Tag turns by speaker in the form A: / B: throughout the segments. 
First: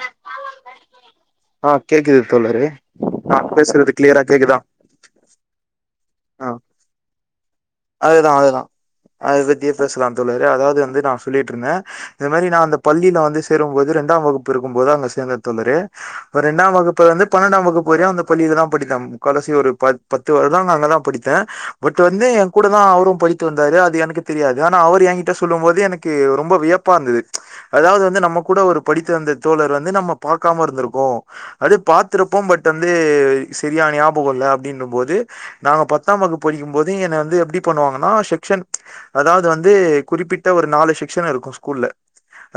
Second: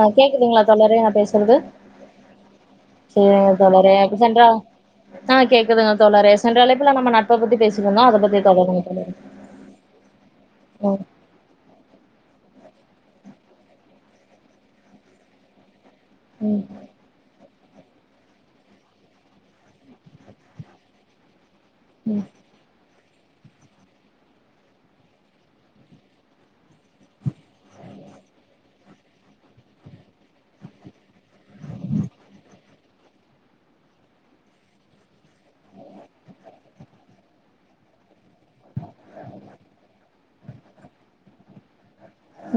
A: ஆ கேக்குதுங்ளா தோழரே நா பேசறது
B: ஆ கேக்குது தோழரே நா
A: செரிங்க
B: பேசுறது
A: தோழரே
B: கிளியரா
A: சென்ற
B: கேக்குதா
A: ஆ கேக்குதுங்க தோ
B: ஆ
A: சென்ற அழைப்புல நம்ம நட்ப பத்தி பேசி
B: அதுதா அதுதா அத பத்தியே பேசலா தோழரே அதாவது வந்து
A: ம்
B: நா சொல்லிட்ருந்த இ து மாரி நா அந்த பள்ளில வந்து சேரும்போது ரெண்டாம் வகுப்பு இருக்கும் போது அங்க சேந்த தோழரே
A: ம்
B: ரெண்டாம் வகுப்புல இருந்து பன்னெண்டாம் வகு ப்பு வரையு அந்த பள்ளியிலதா படித்த முக்கால் வாசி ஒரு பத் பத்து வருட நா அங்கதா படித்தே பட்
A: ம்
B: வந்து தா அவரு படித்து வந்தாரு அது எனக்கு தெரியாது ஆனா அவரு எங்கிட்ட சொல்லும் போது எனக்கு ரொம்ப வியப்பா இருந்துது அதாது வந்து நம்ம கூட ஒரு படித்து வந்த தோழர் வந்து நம்ம பாக்காம இருந்திருக்கோ அது பாத்துருப்போ பட் வந்து சரியா ஞாபக இல்ல அப்படின்னும் போது நாங்க பத்தாம் வகுப்பு படிக்கும்போது என்ன வந்து எப்டி பண்ணுவாங்கன்னா செக்ஷன் அதாது வந்து குறிப்பிட்ட ஒரு நாலு செக்ஷன் இருக்கு ஸ்கூல்ல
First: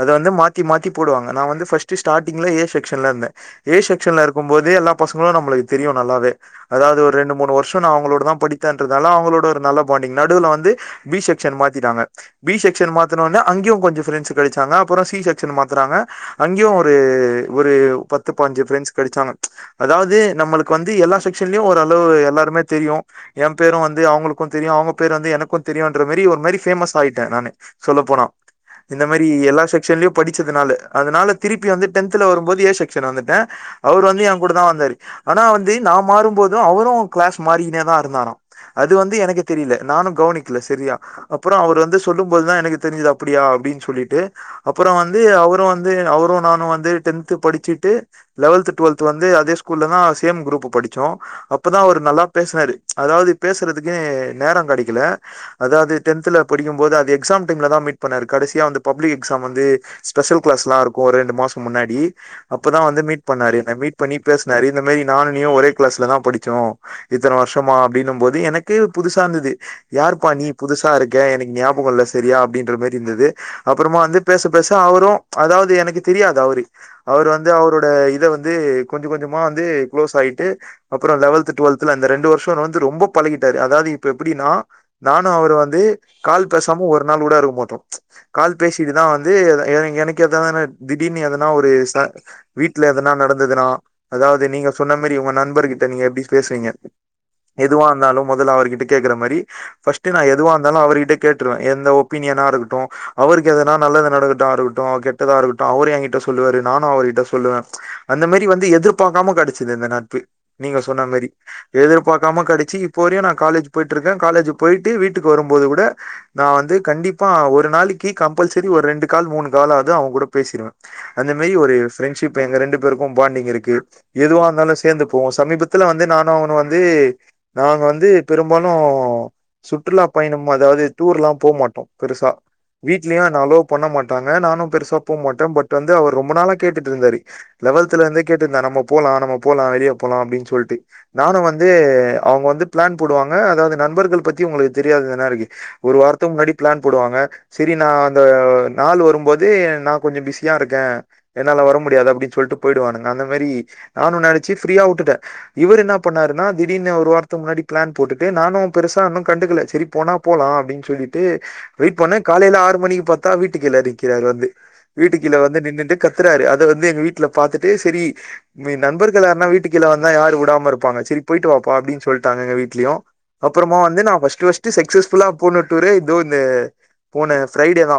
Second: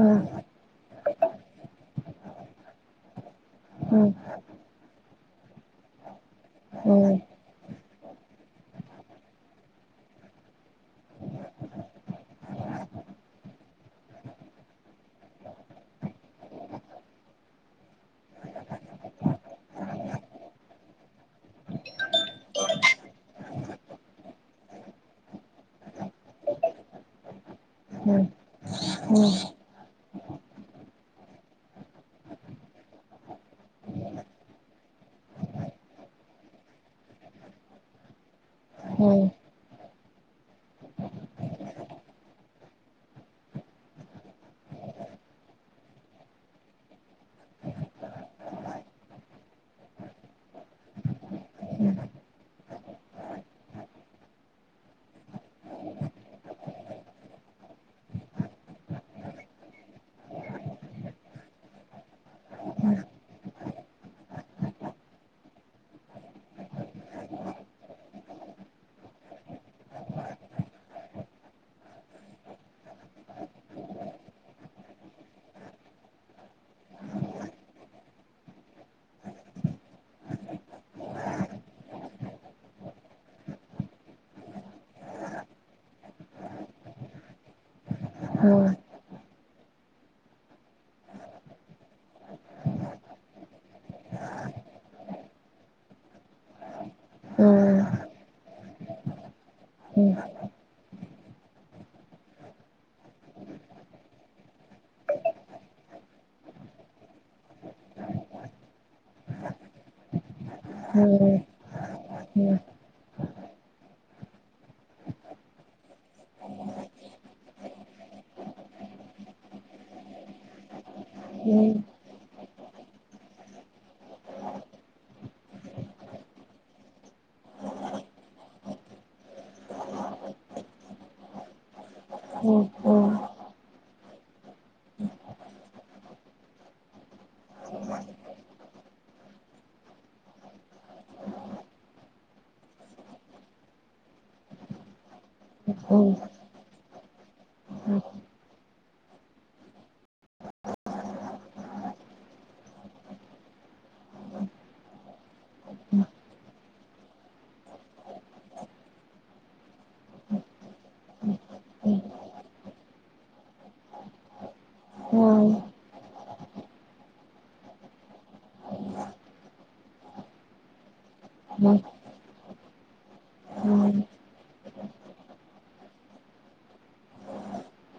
B: அது
A: ம்
B: வந்து மாத்தி மாத்தி போடுவங்க நா வந்து ஃபர்ஸ்ட் ஸ்டார்ட்டிங்ல ஏ செக்ஷன்ல இருந்த ஏ
A: ம் ம் ம் ம் ம் ம் ம் ம் ம்
B: செக்ஸன்ல இருக்கு போது எல்லா பசங்களு நம்மளய தெரியு நல்லாவே
A: ம் ம் ம் ம் ம் ம் ம் ம்
B: அதாவது ஒரு ரெண்டு மூணு வருஷோ நா அவங்களோடதா படித்தோன்றதால அவங்களோட ஒரு நல்ல பாண்டிங் நடுவுல வந்து பி செக்ஷன் மாத்திட்டாங்க பி செக்ஷன் மாத்தினோடனே அங்கியு கொஞ்சோ ஃப்ரெண்ட்ஸ் கெடைச்சாங்க அப்றோ சி செக்ஷன் மாத்துனாங்க அங்கியு ஒரு ஒரு பத்து பாஞ்சி ஃபிரெண்ட்ஸ் கெடைச்சாங்க அதாவது நம்மளுக்கு வந்து எல்லா செக்ஷன்லியு ஓரளவு எல்லாருமே தெரியு எம் பேரு வந்து அவுங்களுக்கு தெரியு அவுங்க பேர் வந்து எனக்கு தெரியுன்ற மாரி ஒரு மாரி ஃபேமஸ் ஆயிட்ட நானு சொல்ல போனா இந்த மாரி எல்லா செக்ஷன்லயு படிச்சதுனால அதனால திருப்பி வந்து டென்த்துல வரும்போது ஏ செக்ஷன் வந்துட்டே அவர் வந்து எங் கூடதா வந்தாரு ஆனா வந்து நா மாறும்போது அவரு கிளாஸ் மாறிகினேதா இருந்தாரா அது
A: ம் ம் ம்
B: வந்து
A: ம் ம் ம் ம் ம் ம் ம்
B: எனக்கு ரில நானு கவனிக்கில செரியா அப்பற அவரு வந்து சொல்லும் போதுதா எனக்கு தெரிஞ்சுது அப்டியா அப்டின்னு சொல்லிட்டு அப்பற வந்து அவரு வந்து அவரு நானு வந்து டென்த்து படிச்சுட்டு லெவல்த்து டுவெல்த்து வந்து அதே ஸ்கூல்லதா சேம் குரூப்பு படிச்சோ அப்பதா அவரு நல்லா பேசினாரு அதாவது பேசுறதுக்கு நேரங் கெடைக்கல அதாது டென்த்துல படிக்கும்போது அது எக்ஸாம் டைம்லதா மீட் பண்ணாரு கடைசியா வந்து பப்ளிக் எக்ஸாம் வந்து ஸ்பெசல் க்ளாஸ்லா இருக்கு ஒரு ரெண்டு மாச முன்னாடி அப்பதா வந்து மீட் பண்ணாரு என்ன மீட் பண்ணி பேசுனாரு இந்த மாரி நானு நீயு ஒரே கிளாஸ்லதா படிச்சோ இத்தன வருஷமா அப்டின்னும் போது எனக்கே புதுசாருந்துது யாருப்பா நீ புதுசாருக்க எனக்கு ஞாபக இல்ல செரியா அப்படின்ற மேரி இருந்துது அப்பறமா வந்து பேச பேச அவரு அதாவுது எனக்கு தெரியாது அவரு அவர் வந்து அவரோட இத வந்து கொஞ்ச கொஞ்சமா வந்து க்ளோஸாயிட்டு அப்றோ லெவல்த்து டுவெல்த்துல அந்த ரண்டு வருஷ வந்து ரொம்ப பழகிட்டாரு அதாது இப்ப எப்பிடினா நானு அவரு வந்து கால் பேசாம ஒரு நாள் கூட இருக்க மாட்டோ கால் பேசிட்டுதா வந் இது என எனக்கு எதாவதுனா திடீர்னு எதனா ஒரு ச வீட்ல எதனா நடந்ததுனா அதாவது நீங்க சொன்ன மாரி உங்க நண்பர்கிட்ட நீங்க எப்டி பேசுவீங்க எதுவா இருந்தாலும் அவரு கிட்ட கேக்கற மாரி பஸ்ட்டு நா எதுவாந்தாலு அவருகிட்ட கேட்டுருவ எந்த ஒப்பீனியனா இருக்குட்டு அவருக்கு எதனா நல்லது நடக்கட்டாருகுட்டு கெட்டதாருக்குட்டு அவுரு என்கிட்ட சொல்லுவாரு நானு அவுருகிட்ட சொல்லுவ அந்த மேரி வந்து எதிர்பாக்காம கெடச்சது இந்த நட்பு நீங்க சொன்ன மேரி எதிர்பாக்காம கெடச்சி ப்பயு நா காலேஜ் போய்ட்ருக்கே காலேஜ் போய்ட்டு வீட்டுக்கு வரும்போது கூட நா வந்து கண்டிப்பா ஒரு நாளிக்கி கம்பல்சரி ஒரு ரெண்டு கால் மூணு காலாவது அவுங் கூட பேசிருவ அந்த மேரி ஒரு ஃப்ரெண்ட்ஷிப் ப்ப எங்க ரெண்டு பேருக்கு பாண்டிங் இருக்கு எதுவா இந்தாலு சேந்து போவோ சமீபத்துல வந்து நானு அவுனு வந்து நாங்க வந்து பெரும்பாலு சுற்றுலா பயணம் அதாவது டூர்லா போ மாட்டோ பெருசா வீட்லியு என்ன அலோ பண்ண மாட்டாங்க நானு பெருசா போ மாட்ட பட் வந்து அவர் ரொம்ப நாளா கேட்டுட்ருந்தாரு லெவல்துலந்து கேட்டுருந்த நம்ம போலா நம்ம போலா வெளியே போலா அப்டின் சொல்ட்டு நானு வந்து அவுங்க வந்து பிளான் போடுவாங்க அதாவ்து நண்பர்கள் பத்தி உங்குளுக்கு தெரியாது [unintelligible] ஒரு
A: ம்
B: வாரத்து முன்னாடி பிளான் போடுவாங்க செரி நா அந்த அ நாள் வரும் போது நா கொஞ்சோ பிஸியாருக்க என்னால வர முடியாது அப்டின் சொல்ட்டு போய்டுவானுங்க அந்த மேரி நானு நெனச்சி ஃப்ரீயா உட்டுட்ட இவரென்னா பண்ணாருன்னா திடீ னு ஒரு வாரத்து முன்னாடி பிளான் போட்டுட்டு நானு பெருசான்னு கண்டுக்கல செரி போனா போலா அப்டின் சொல்லிட்டு வெய்ட் பன்ன காலைல ஆறு மணிக்கு பாத்தா வீட்டுக்கீல நிக்கிறாரு வந்து வீட்டுக்கீல வந்து நின்னுட்டு கத் த்தறாரு அத வந்து எங்க வீட்ல பாத்துட்டு செரி நண்பர்கள் யார்னா வீட்டுக்கீல வந்தா யாரு உடாமருபாங்க செரி போய்ட் வா அப்டின் சொல்டாங்க எங்க வீட் லியு அப்புறமா வந்து நா பஸ்ட்டு பஸ் செக்சஸ்புலா போன டூரு இதோ இந்த போன ப்ரைடே தா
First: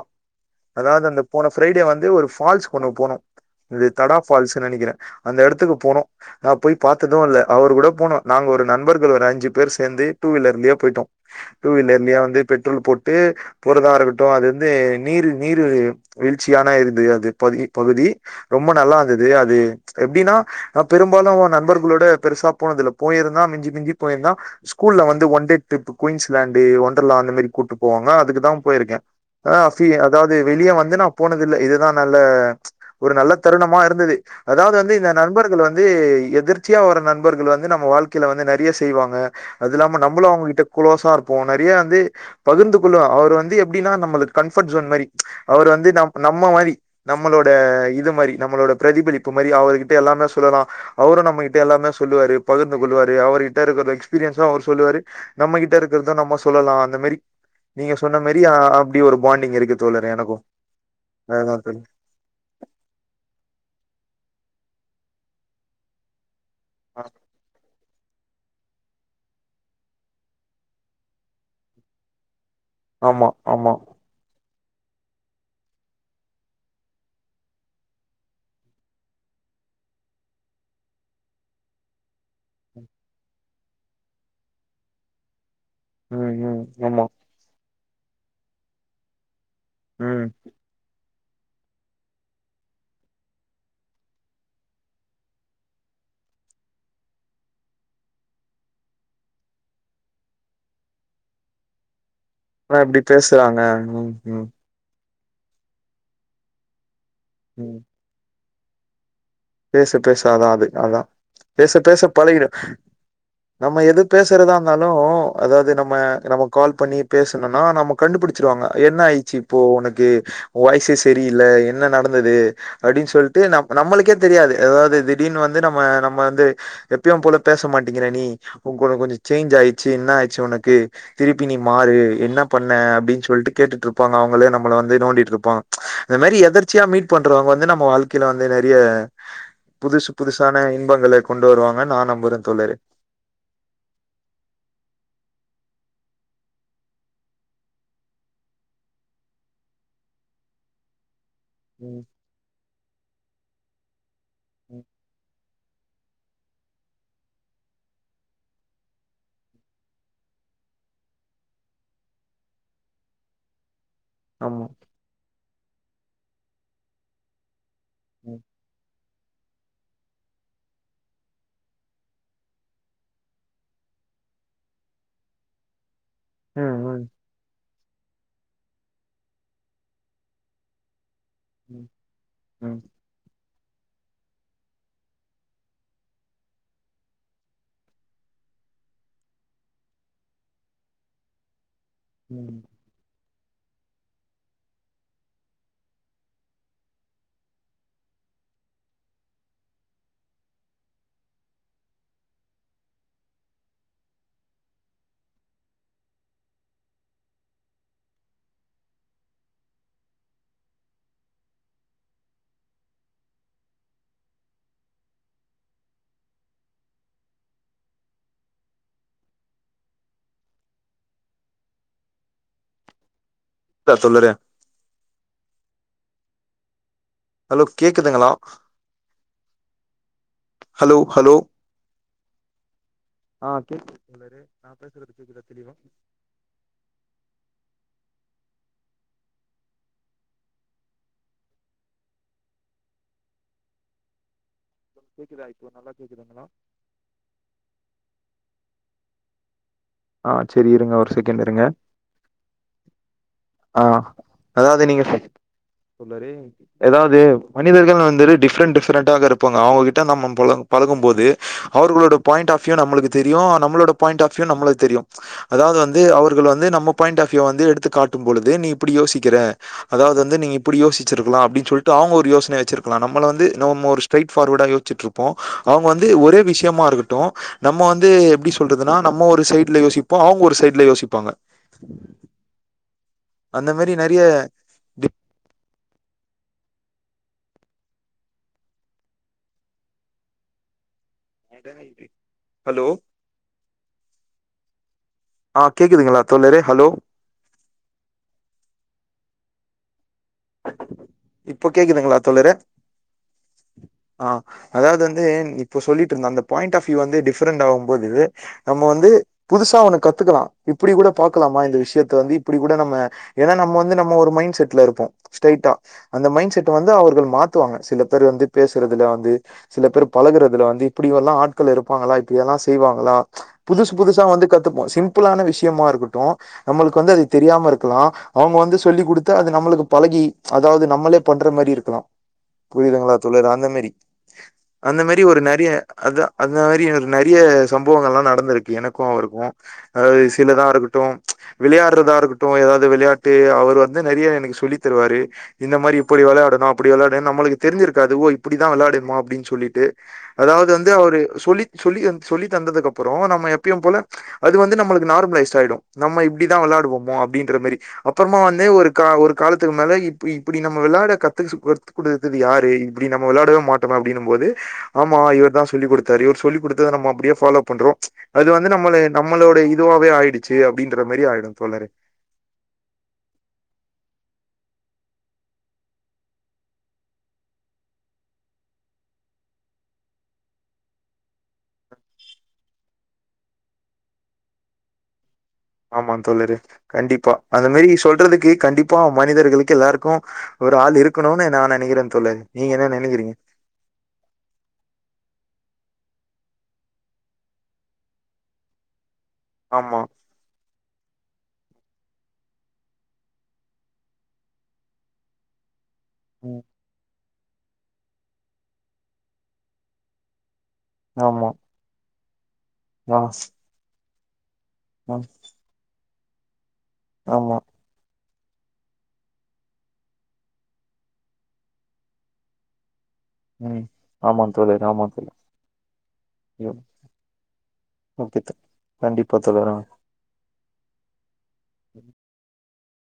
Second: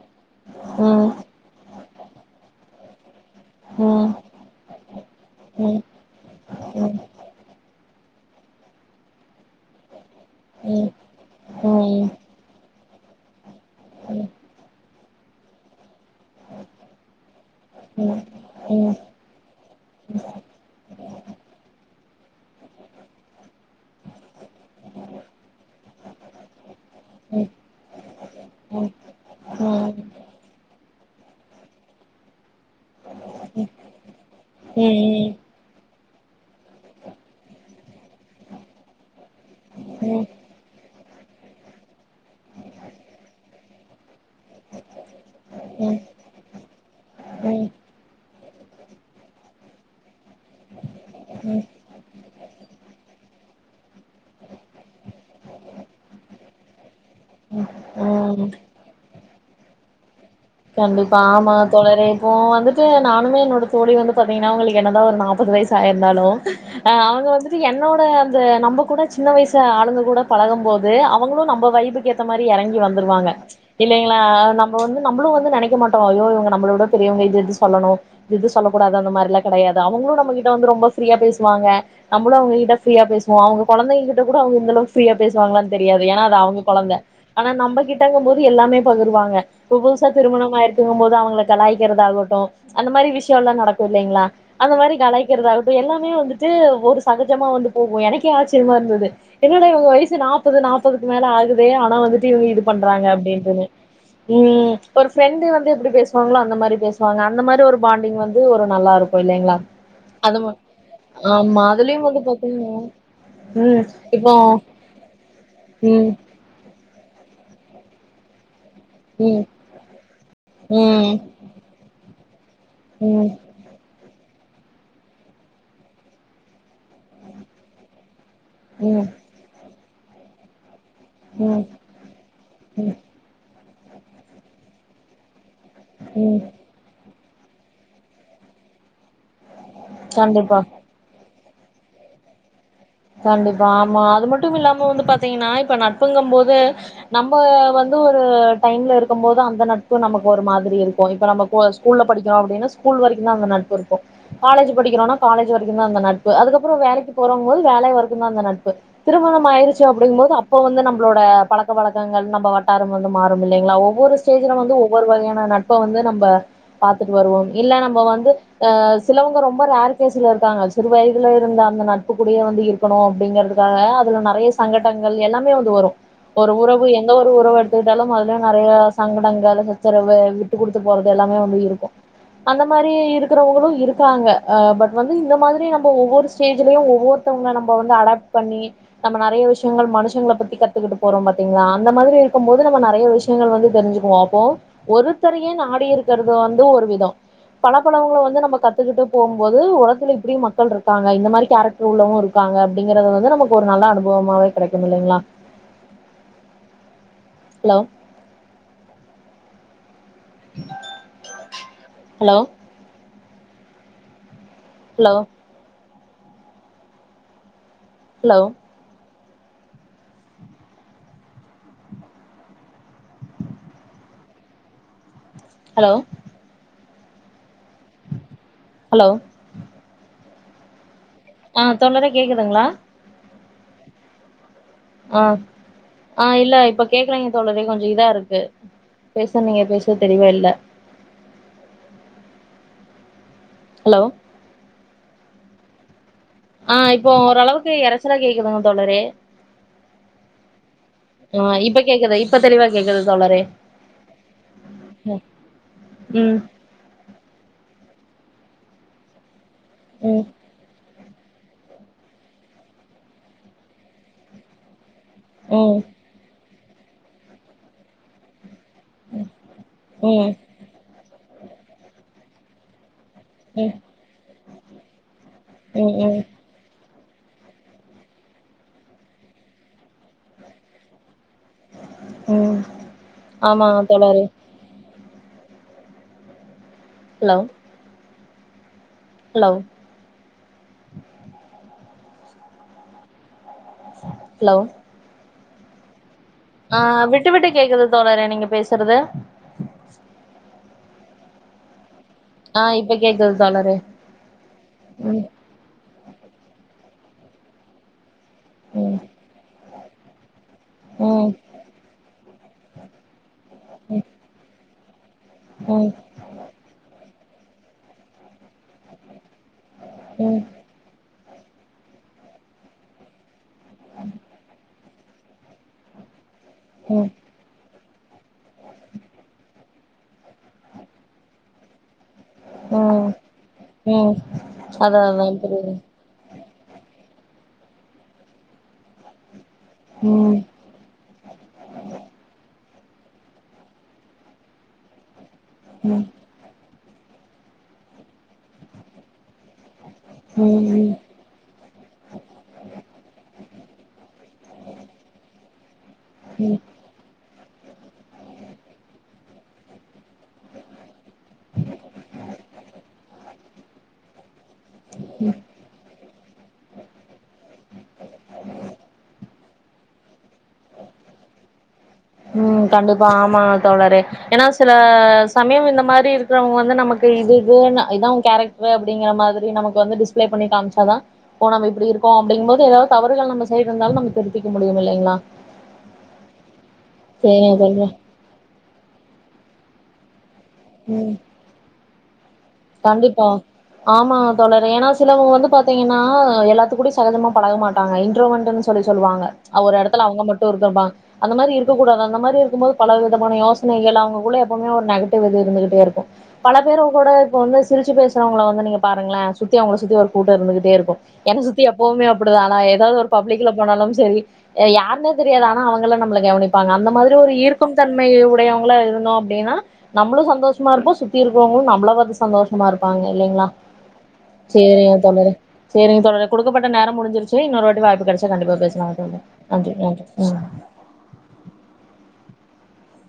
B: அதாது அந்த போன ஃப்ரைடே வந் து ஒரு ஃபால்ஸ் கொண்னு போனோ இது தடா ஃபால்ஸுன் நெனைக்கிறே அந்த எடத்துக்கு போனோ நா போய் பாத்ததோ இல்ல அவரு கூட போன நாங்க ஒரு நண்பர்கள் ஒரு அஞ்சு பேர் சேந்து டூ வீலர்லியே போய்ட்டோ டூ வீலர்ல்யே வந்து பெட் ட்றோல் போட்டு போறதாருகுட்டு அது வந்து நீர் நீரு வீழ்ச்சியான இருந்து அது பகு இ பகுதி ரொம்ப நல்லா இருந்தது அது ச்ச் எப்டீனா அ பெரும்பாலு நண்பர்களோட பெருசா போன தில்ல போயிருந்தா மிஞ்சி மிஞ்சி போயிருந்தா ஸ்கூல்ல வந்து one day trip Queensland Wonderla அந்த மாரி கூட்டு போவாங்ன அதுக்கு தா போயிருக்கே அ [unintelligible] அதாவ்து வெளியே வந்து நா போனதில்ல இதுதா நல்ல ச்ச் ஒரு நல்ல தருணமா இருந்தது அதாவது வந்து இந்த நண்பர்கள் வந்து து எதிர்ச்சியா வர நண்பர்கள் வந் து நம்ம வாழ்க்கைல வந்து நெறய செய்வாங்க அது இல்லாம நம்மளும் அவங்கிட்ட குளோசா இருப்போ நெறைய வந்து பகிர்ந்து கொள்ள அவரு வந்து எப்படின்னா நம்மளுக்கு கம்ஃபர்ட் ஜோன் மாரி அவரு வந்து நம் நம்ம மாரி நம்மளோட
A: ம்
B: இது மாரி நம்மளோட பிரதிபலிப்பு மாரி அவிங்கிட்ட எல்லாமே சொல்லலாம் அவரு நம்ம
A: ம் ம்
B: கிட்ட எல்லாமே சொல்லுவாரு பகிர்ந்து கொள்ளுவாரு அவருகிட்ட இருக்கிற எக்ஸ்பீரியன்ஸு அவரு சொல்லுவாரு நம்மகிட்ட இருக்கறதா நம்ம சொல்லலா அந்த மாரி
A: ம்
B: நீங்க சொன்ன மாரி
A: ம்
B: அ அப்டி ஒரு பாண்டிங் இருக்கு தோழரே எனக்கு
A: கண்டிப்பா ஆமா தோழரே இப்போ வந்துட்டு நானுமே என்னோட தோழி வந்து பாத்தீங்கன்னா அவங்க என்னதா ஒரு நாப்பது வயசு ஆயிருந்தாலு அ அவங்க வந்துட்டு என்ன ஒன் ப்ப அந்த நம்ம கூட சின்ன வயசு ஆளுங்க கூட பழகும் போது அவங்களும் நம்ம வைபுக்கு ஏத்த மாரி எறங்கி
B: ஆமா,
A: வந்துருவாங்க
B: ஆமா.
A: இல்லைங்களா நம் வந்து நம்ளும் வந் து நெனைக்க மாட்டோ ஐயோ இவங்க நம்மள விட பெரியவங்க இது இது சொல்லணும் இது இது சொல்லக்கூடாது அந்த மாரி எல்லா கெடையாது அவங்களு நம்ம கிட்ட வந்து ரொம்ப ஃப்ரீயா பேசுவாங்க நம்மளு அவங்க கிட்ட ஃப்ரீயா பேசுவோ அவங்க கொழந்தைங்க கிட்ட கூட அவங்க இந்த அளவுக்கு ஃப்ரீயா பேசுவாங்களான்னு தெரியாது ஏன்னா அது
B: ம் ம்
A: அவங்க கொழந்த
B: ஆமா
A: ஆனா நம்மகிட் டங்கும் போது எல்லாமே பகிருவாங்க ஒவ்வொ புதுசா
B: ம்
A: திருமணம் ஆயிருக்குங்ம் போது அவங்க ள கலாய்க்கிறதாகட்டு அந்த மாரி விஷயல்லா நடக்கு இல்லங்களா அந்த மாரி கலாய்க்கறது ஆகட்டு எல்லாமே வந்துட்டு ஒரு சகஜமா வந்து போகு எனக்கே ஆச்சரியமா இருந்துது என்னடா இவங்க வயசு நாப்பது நாப்பதுக்கு மேல ஆகுதே ஆனா வந்துட் டு இவுங்க இது
B: ஆனா இப்டி
A: பண்றாங்க
B: பேசுறாங்க
A: அப்படின்ட்னு
B: ம் ம்
A: உம் ஒரு ஃபிரெண்டு வந்து எப்டி பேசுவாங்களோ அந்த மாரி பேச வாங்க அந்த மாரி ஒரு
B: ம்
A: பாண்டிங் வந் து ஒரு நல்லா இருக்
B: பேச பேச அத அது அதா
A: ஆமா
B: பேச
A: அதுலயு
B: பேச
A: வந்து
B: பழகிடும்
A: பாத்தீங்கன்னா
B: நம்ம
A: ம்
B: எது
A: இப்போ
B: பேசுறதா இருந்தாலு அதாவது நம்ம
A: ம்
B: நம்ம கால் பண்ணி பேசணுனா நம் கண்டுபிடிச்சிருவாங்க என்ன ஆயிச்சு
A: ம்
B: இப்போ உனக்கு உ வாய்சே
A: ம்
B: சரியில்ல என்ன நட ந்தது அப்டின்னு
A: ம்
B: சொல்லிட்டு நம் நம்மளுக்கே தெரியாது அதாவது திடீர்னு வந்து நம்ம நம்ம வந்து எப்பயும் போல பேச மாட்டேங்கிற நீ உங் கூட
A: ம்
B: கொஞ்ச சேஞ்ச் ஆயி சி என்ன ஆச்சு உனக்கு திருப்பி நீ
A: ம்
B: மாறு என்ன பண்ண
A: ம்
B: அப்படின்னு சொல்ட்டு கேட்டுட்டு இருப்பாங்க அவங்களே நம்மளை வந்து நோண்டிட்டு இருப்பாங்க இந்த மாரி
A: ம்
B: எதர்ச்சியா மீட் பண்றவங்க வந்து நம்ம வாழ்க்கையில வந்து நறைய புதுசு புதுசான
A: கண்டிப்பா
B: இன்பங்கள கொண்டு வருவாங்க நா நம்பரே தோழி
A: கண்டிப்பா ஆமா அது மட்டும் இல்லாம வந்து பாத்தீங்கன்னா இப்ப நட்புங்க போது நம்ம வந்து ஒரு டைம்ல இருக்கும் போது அந்த நட்பும் நமக்கு ஒரு மாதிரி இருக்கும் இப்ப நம்ம ஒ
B: ம்
A: ஸ்கூல்ல படிக்றோ அப்டின்னா ஸ்கூல் வரைக்குந்தா அந்த நட்ப் [unintelligible] காலேஜ்
B: ம்
A: படிக்கிறோனா காலேஜ் வரைக்குந்தா அந்த நட்பு அதுக்கப்பறோ வேலைக்கு போறோம்போது வேலை வரக்குந்தா அந்த நட்பு திருமணம் ஆயிருச்சு அப்டிங்போது அப்ப வந்து நம்பளோட பழக்க வழக்கங்கள் நம்ப வட்டாரம் வந்து மாறுமில்லைங்லா ஒவ் வொரு ஸ்டேஜ்ல
B: ஆமா
A: வந்து ஒவ்வொரு வகையான நட் ப்ப வந்து நம்ப பாத்துட்டு வருவோ இல்ல நம்ம வந்து
B: ம்
A: அஹ் ஸ் சிலவங்க ரொம்ப ரேர் கேசுல இருக்காங்க சிறு வயதுல இருந்த அந்த நட்புக் கூடயே வந்து இருக்கணு அப்டிங்கிறதுக்காக அதுல நறையா சங்கடங்கள் எல்லாமே வந்து வரும் ஒரு
B: ம்
A: உறவு
B: ம்
A: எந்த ஒரு உறவு எடுத்தாலு அதுலயு நறையா சங்கடங்கள் சச்சரவு விட்டு குடுத்து போற எல்லாமே வந்து
B: ம்
A: இருக்கு அந்த
B: ம்
A: மாரி இருக்குறவுங்களு இருக்காங்க அ பட் வந்து இந்த மாரி நம்ப ஒவ்வொரு ஸ்டேஜ்லயு ஒவ்வொ ர்த்தவுங்கல நம்ப வந்து அடாப்ட் பண்ணி நம்ம நறைய விஷயங்கள் மனுஷங்ள பத்திக த்துக்கிட்டு போறோ பாத்தீங்களா அந்த மாதிரி இருக்கும்
B: ம்
A: போது நம்ம நறய விஷ் ஷ்யங்கள் வந்து தெரிஞ்சுக்குவோ அப்போ ஒருத்தரையே நாடி இருக்கறது வந்து ஒரு விதோ. பலப்பலவங்கள வந்து நம்ம கத்துக்கிட்டு போம்போது உலகத்துல் இப்டியு மக்கள் இருக்காங்க இந்த மாரி கேரக் ட்ருள்ளவு இருக்காங்க அப்டிங்கிறது வந்து நமக்கு ஒரு நல்ல அனுபவமாவே கெடைக்குமில்லைங்களா ஹலோ ஹலோ ஹலோ ஹலோ
B: ந்தா சொல்லுறேன்
A: ஹலோ
B: ஹலோ கேக்குதுங்களா
A: ஹலோ
B: ஹலோ
A: ஆஹ் தோழரே கேக்குதுங்ளா
B: ஆஹ் கேக்குது தோழரே நா பேசுறது
A: ஆஹ்
B: கேக்குதா தெளிவா
A: ஆஹ் இல்ல இப்ப கேக்கலைங்க தோழரே கொஞ்ச இதா இருக்கு பேச நீங்க பேச தெளிவா இல்ல ஹலோ
B: கேக்குதா இப்போ நல்லாக்
A: ஆஹ் இப்போ ஓரளவுக்கு எறச்சலா கேக்குதுங்க தோழரே
B: ஆ செரி இருங்க ஒரு
A: ஆ
B: செகெண்டிருங்க
A: இப்ப கேக்குது இப்ப தெளிவா கேக்குது தோழரே
B: ஆஹ் அதாவது நீங்க
A: ம்
B: தோழரே
A: ம்
B: எதாவது மனிதர்கள் வந்துரு டிஃப்ரன்டிஃப் ஃபரடாக்குறப் பாங்க அவுங்ககிட்ட
A: ம்
B: நம்மம் பழகு பழகும் போது து அவர்களோட பாயிண்ட் ஆஃப் வியூ நம்மளுக்கு தெரியு நம்மளோட பாயிண்ட் ஆஃப் வியூ நம்மளுக் தெரியும் அதாவது
A: ம்
B: வந்து அவர்கள் வந் து நம்ம பாயிண்ட் ஆப் வியூ வந்து எடுத்து காட்டும்பொழுது நீ அப்பிடி யோசிக்கிற அதாவது
A: ம்
B: வந்து
A: ம்
B: நீங்க இப்பிடி யோசிக் வச்சிருக்கலா அப்படின் சொல்ட்டு அவுங்க ஒரு யோசனய வச்சிரு கலா நம்மள வந்து நம்ம ஒரு ஸ்ட்ரைட் ஃபார்வேடா யோசிச்சிட்ருப் போ அவுங்க வந்து
A: ம்
B: ஒரே விஷயமா இருக்கட் டு நம்ம வந்து எப்டி சொல்றதுன்னா நம்ம ஒரு சைடு யோசிப்போ அவுங்க ஒரு சைடுல யோசிப்பாங்க
A: ம் ஆமா
B: அந்த மாரி நெறைய
A: தோழரே
B: டி
A: ஹலோ ஹலோ
B: [unintelligible] ஹலோ
A: ஹலோ
B: ஆ கேக்குதுங்களா தோழரே?
A: ஆ
B: ஹலோ.
A: விட்டு விட்டு கேக்குது தோழரே நீங்க பேசுறது
B: இப்ப கேக்குதுங்களா தோழரே
A: ஆ இப்ப கேக்குது தோழரே
B: ஆ அதாவது
A: ம்
B: வந்து இப்போ சொல்லிட்டு இருந்த அந்த பாயிண்ட் ஆஃப் இது வந்து டிஃபரென்ட் ஆவும்போது நம்ம
A: ம்
B: வந்து புது சா ஒன்னு கத்துக்கலா இப்டி கூட
A: ம் ம்
B: பாக்கலாமா இந்த விஷயத்த வந்து இப்டி கூட நம்ம ஏனா நம்ம வந்து நம்ம ஒரு மைண்ட் செட்ல இருப் ஸ்ட்ரைட்டா
A: ம்
B: அந்த மைண்ட் செட் வந்து அவர்கள் மாத்துவாங்க சில பேர் வந்து பேசுறதுல வந்து சில பேர்
A: ம்
B: பழகுறதுல வந்து இப்ப இப்படி எல்லா ஆட்கள் இருப்பாங்களா இப்டி எல்லா செய்வாங்களா புதுச புதுசா வந்து கத்துப்போ சிம் பிளான விஷயமா இருக்கட்டு நம்மளுக்கு வந்து அது தெரியாம இருக் கலா அவங்க வந்து சொல்லி் குடுத்து அது நம்மளுக் பழகி அதாவது நம்மளே பண்ற மாரி இருக்கலா
A: ம்
B: புரிதங்களா தோழர் அந்த மாரி
A: ம்
B: அந்த
A: அதா
B: மாரி
A: அதா
B: ஒரு நறைய
A: புரியுது
B: அத்த அந்த மாரி நெறைய சம்பவங்கள்லா நடந்திருக்கு எனக்கூ அவருக்கூ அதாது
A: ம்
B: சிலதா இருக்கட்டூ விளையாட்றதாருக்கட்டூ ஏதா து விளையாட்டு அவர் வந்து நெறைய எனக்கு சொல்லி திர்வாரு இந்த மாரி
A: ம்
B: இப்டி விளையாடணூ இப்டி வெளாடு நம்ளுக்கு தெரிஞ்ருக்காது ஓ இப்டிதா வெளாடுணூமானு அப்டின் ஸ் சொல்லிட்டு
A: ம்
B: அதாவ்து வந்து
A: ம்
B: அவரு சொல்லி சொல்லி சொல்லி தந்ததுக்கப்றோ நம்ம எப்பயூ போல அது வந்து நமக்கு நார்மலைஸ்டாயிடூ நம்ம
A: ம்
B: இப்டிதா வெளையாடுவோமோ அப்டின் க்ற மாரி அப்றமா வந்து ஒரு கா ஒரு காலத் துக்கு மேல இப் இப்டி நம்ம வெளையாட கத்துக்கஸ் [unintelligible] யாரு இப்டி நம்ம வெளையாடவே மாட்டோமே அப்டின்னும்போது ஆமா இவர் தா சொல்லி குடுத்தாரு இவர் சொல்லிக் குடுத் து நம்ம அப்டியே ஃபாலோ பண்றோ அது வந்து நம்மளே நம்மளோட இதுவாவே ஆயிடுச்சு அப்டின்ற மாரி ஆயிடூ தோழரே
A: ம் கண்டிப்பா ஆமா தோழரே ஏனா சில சமய இந்த மாரி இருக்கிறவங்க வந்து நமக்கு இது இதுன் இதா கேரக்டரு அப்டிங்கிற மாரி நமக்கு வந்து டிஸ்ப்ளே பண்ணி காமிச்சாதா ஓ நம்ம இப்டிருக்கோ அப்டிங்கும் போது ஏதாவ்து தவறுகள் நம்ம சைடு இருந்தாலூ நம்ம திருத்திக்க முடியூ இல்லைங்களா
B: ஆமா தோழரே கண்டிப்பா
A: சரிங்க
B: அந்த மாரி
A: தோழரே
B: சொல்றதுக்கே கண்டிப்பா மனிதர்கள் கு எல்லாருக்கூ ஒரு ஆள்
A: ம்
B: இருக்கணூ நா நனைக்கிறே தோழே
A: கண்டிப்பா ஆமா தோழரே ஏனா சிலவங்க வந்து பாத் த்தீங்கன்னா எல்லாத்து கூடி சகஜமா பழக மாட்டாங்க இன்ட்ரோவெண்டுன்னு சொல்லி சொல்லுவாங்க அவரு
B: ஆமா
A: எடத்துல அவங்க மட்டூ இருத்துருப்பா அந்த மாரி இருக்கூடாது அந்த மாரிருக்கும் போது பல விதமான யோசனைகள் அவங்கக்குள்ள எப்பவ்மே ஒரு நெகட்டிவ் இது இருந்துட்டேருக்கூ பல
B: ம்
A: பேரூ கூட இப்போ வந்து சிரிச்சு பேசுறவங்ள வந்து நீங்க பாருங்ளே சுத்தி அவங்கள சுத்தி ஒரு கூட்டே இருந்துகிட்டேருக் கூ என்ன
B: ஆமா
A: சுத்தி எப்பவ்மே அப் அப்டிதானா எ ஏதாவது ஒரு
B: ஆ
A: பப்ளிக்ல போனாலும் சரி யாருனே
B: ஆ
A: தெரியாது ஆனா அவங்கள ந ம்ள கவனிப்பாங்க அந்த மாத்ரி ஒரு
B: ஆமா
A: ஈர்க்கும் தன்மை உ டையவங்ளா இருந்தோ அப்டின்னா நம்ளூ சந்தோஷமாருப்போ சுத்தி இருக்கவுங்ளூ நம்ள பாத் சந்தோஷமா இருப்பாங்க இல்லைங்ளா
B: ம் ஆமா தோழர்
A: சேரிங்க
B: ஆமா
A: தோழரே
B: தோழர்
A: செரிங்க தோழரே குடுக்கப்பட்ட
B: ஐயோ,
A: நேரோ முடிஞ்சிருச்சு இன்னொரு வாட்டி வாய்ப்பு கெடைச்சா
B: ஓகே தோ
A: கண்டிப்பா பேசலாங் தோழரே
B: கண்டிப்பா தோழர்
A: நன்றி
B: ஆ
A: நன்றி ம்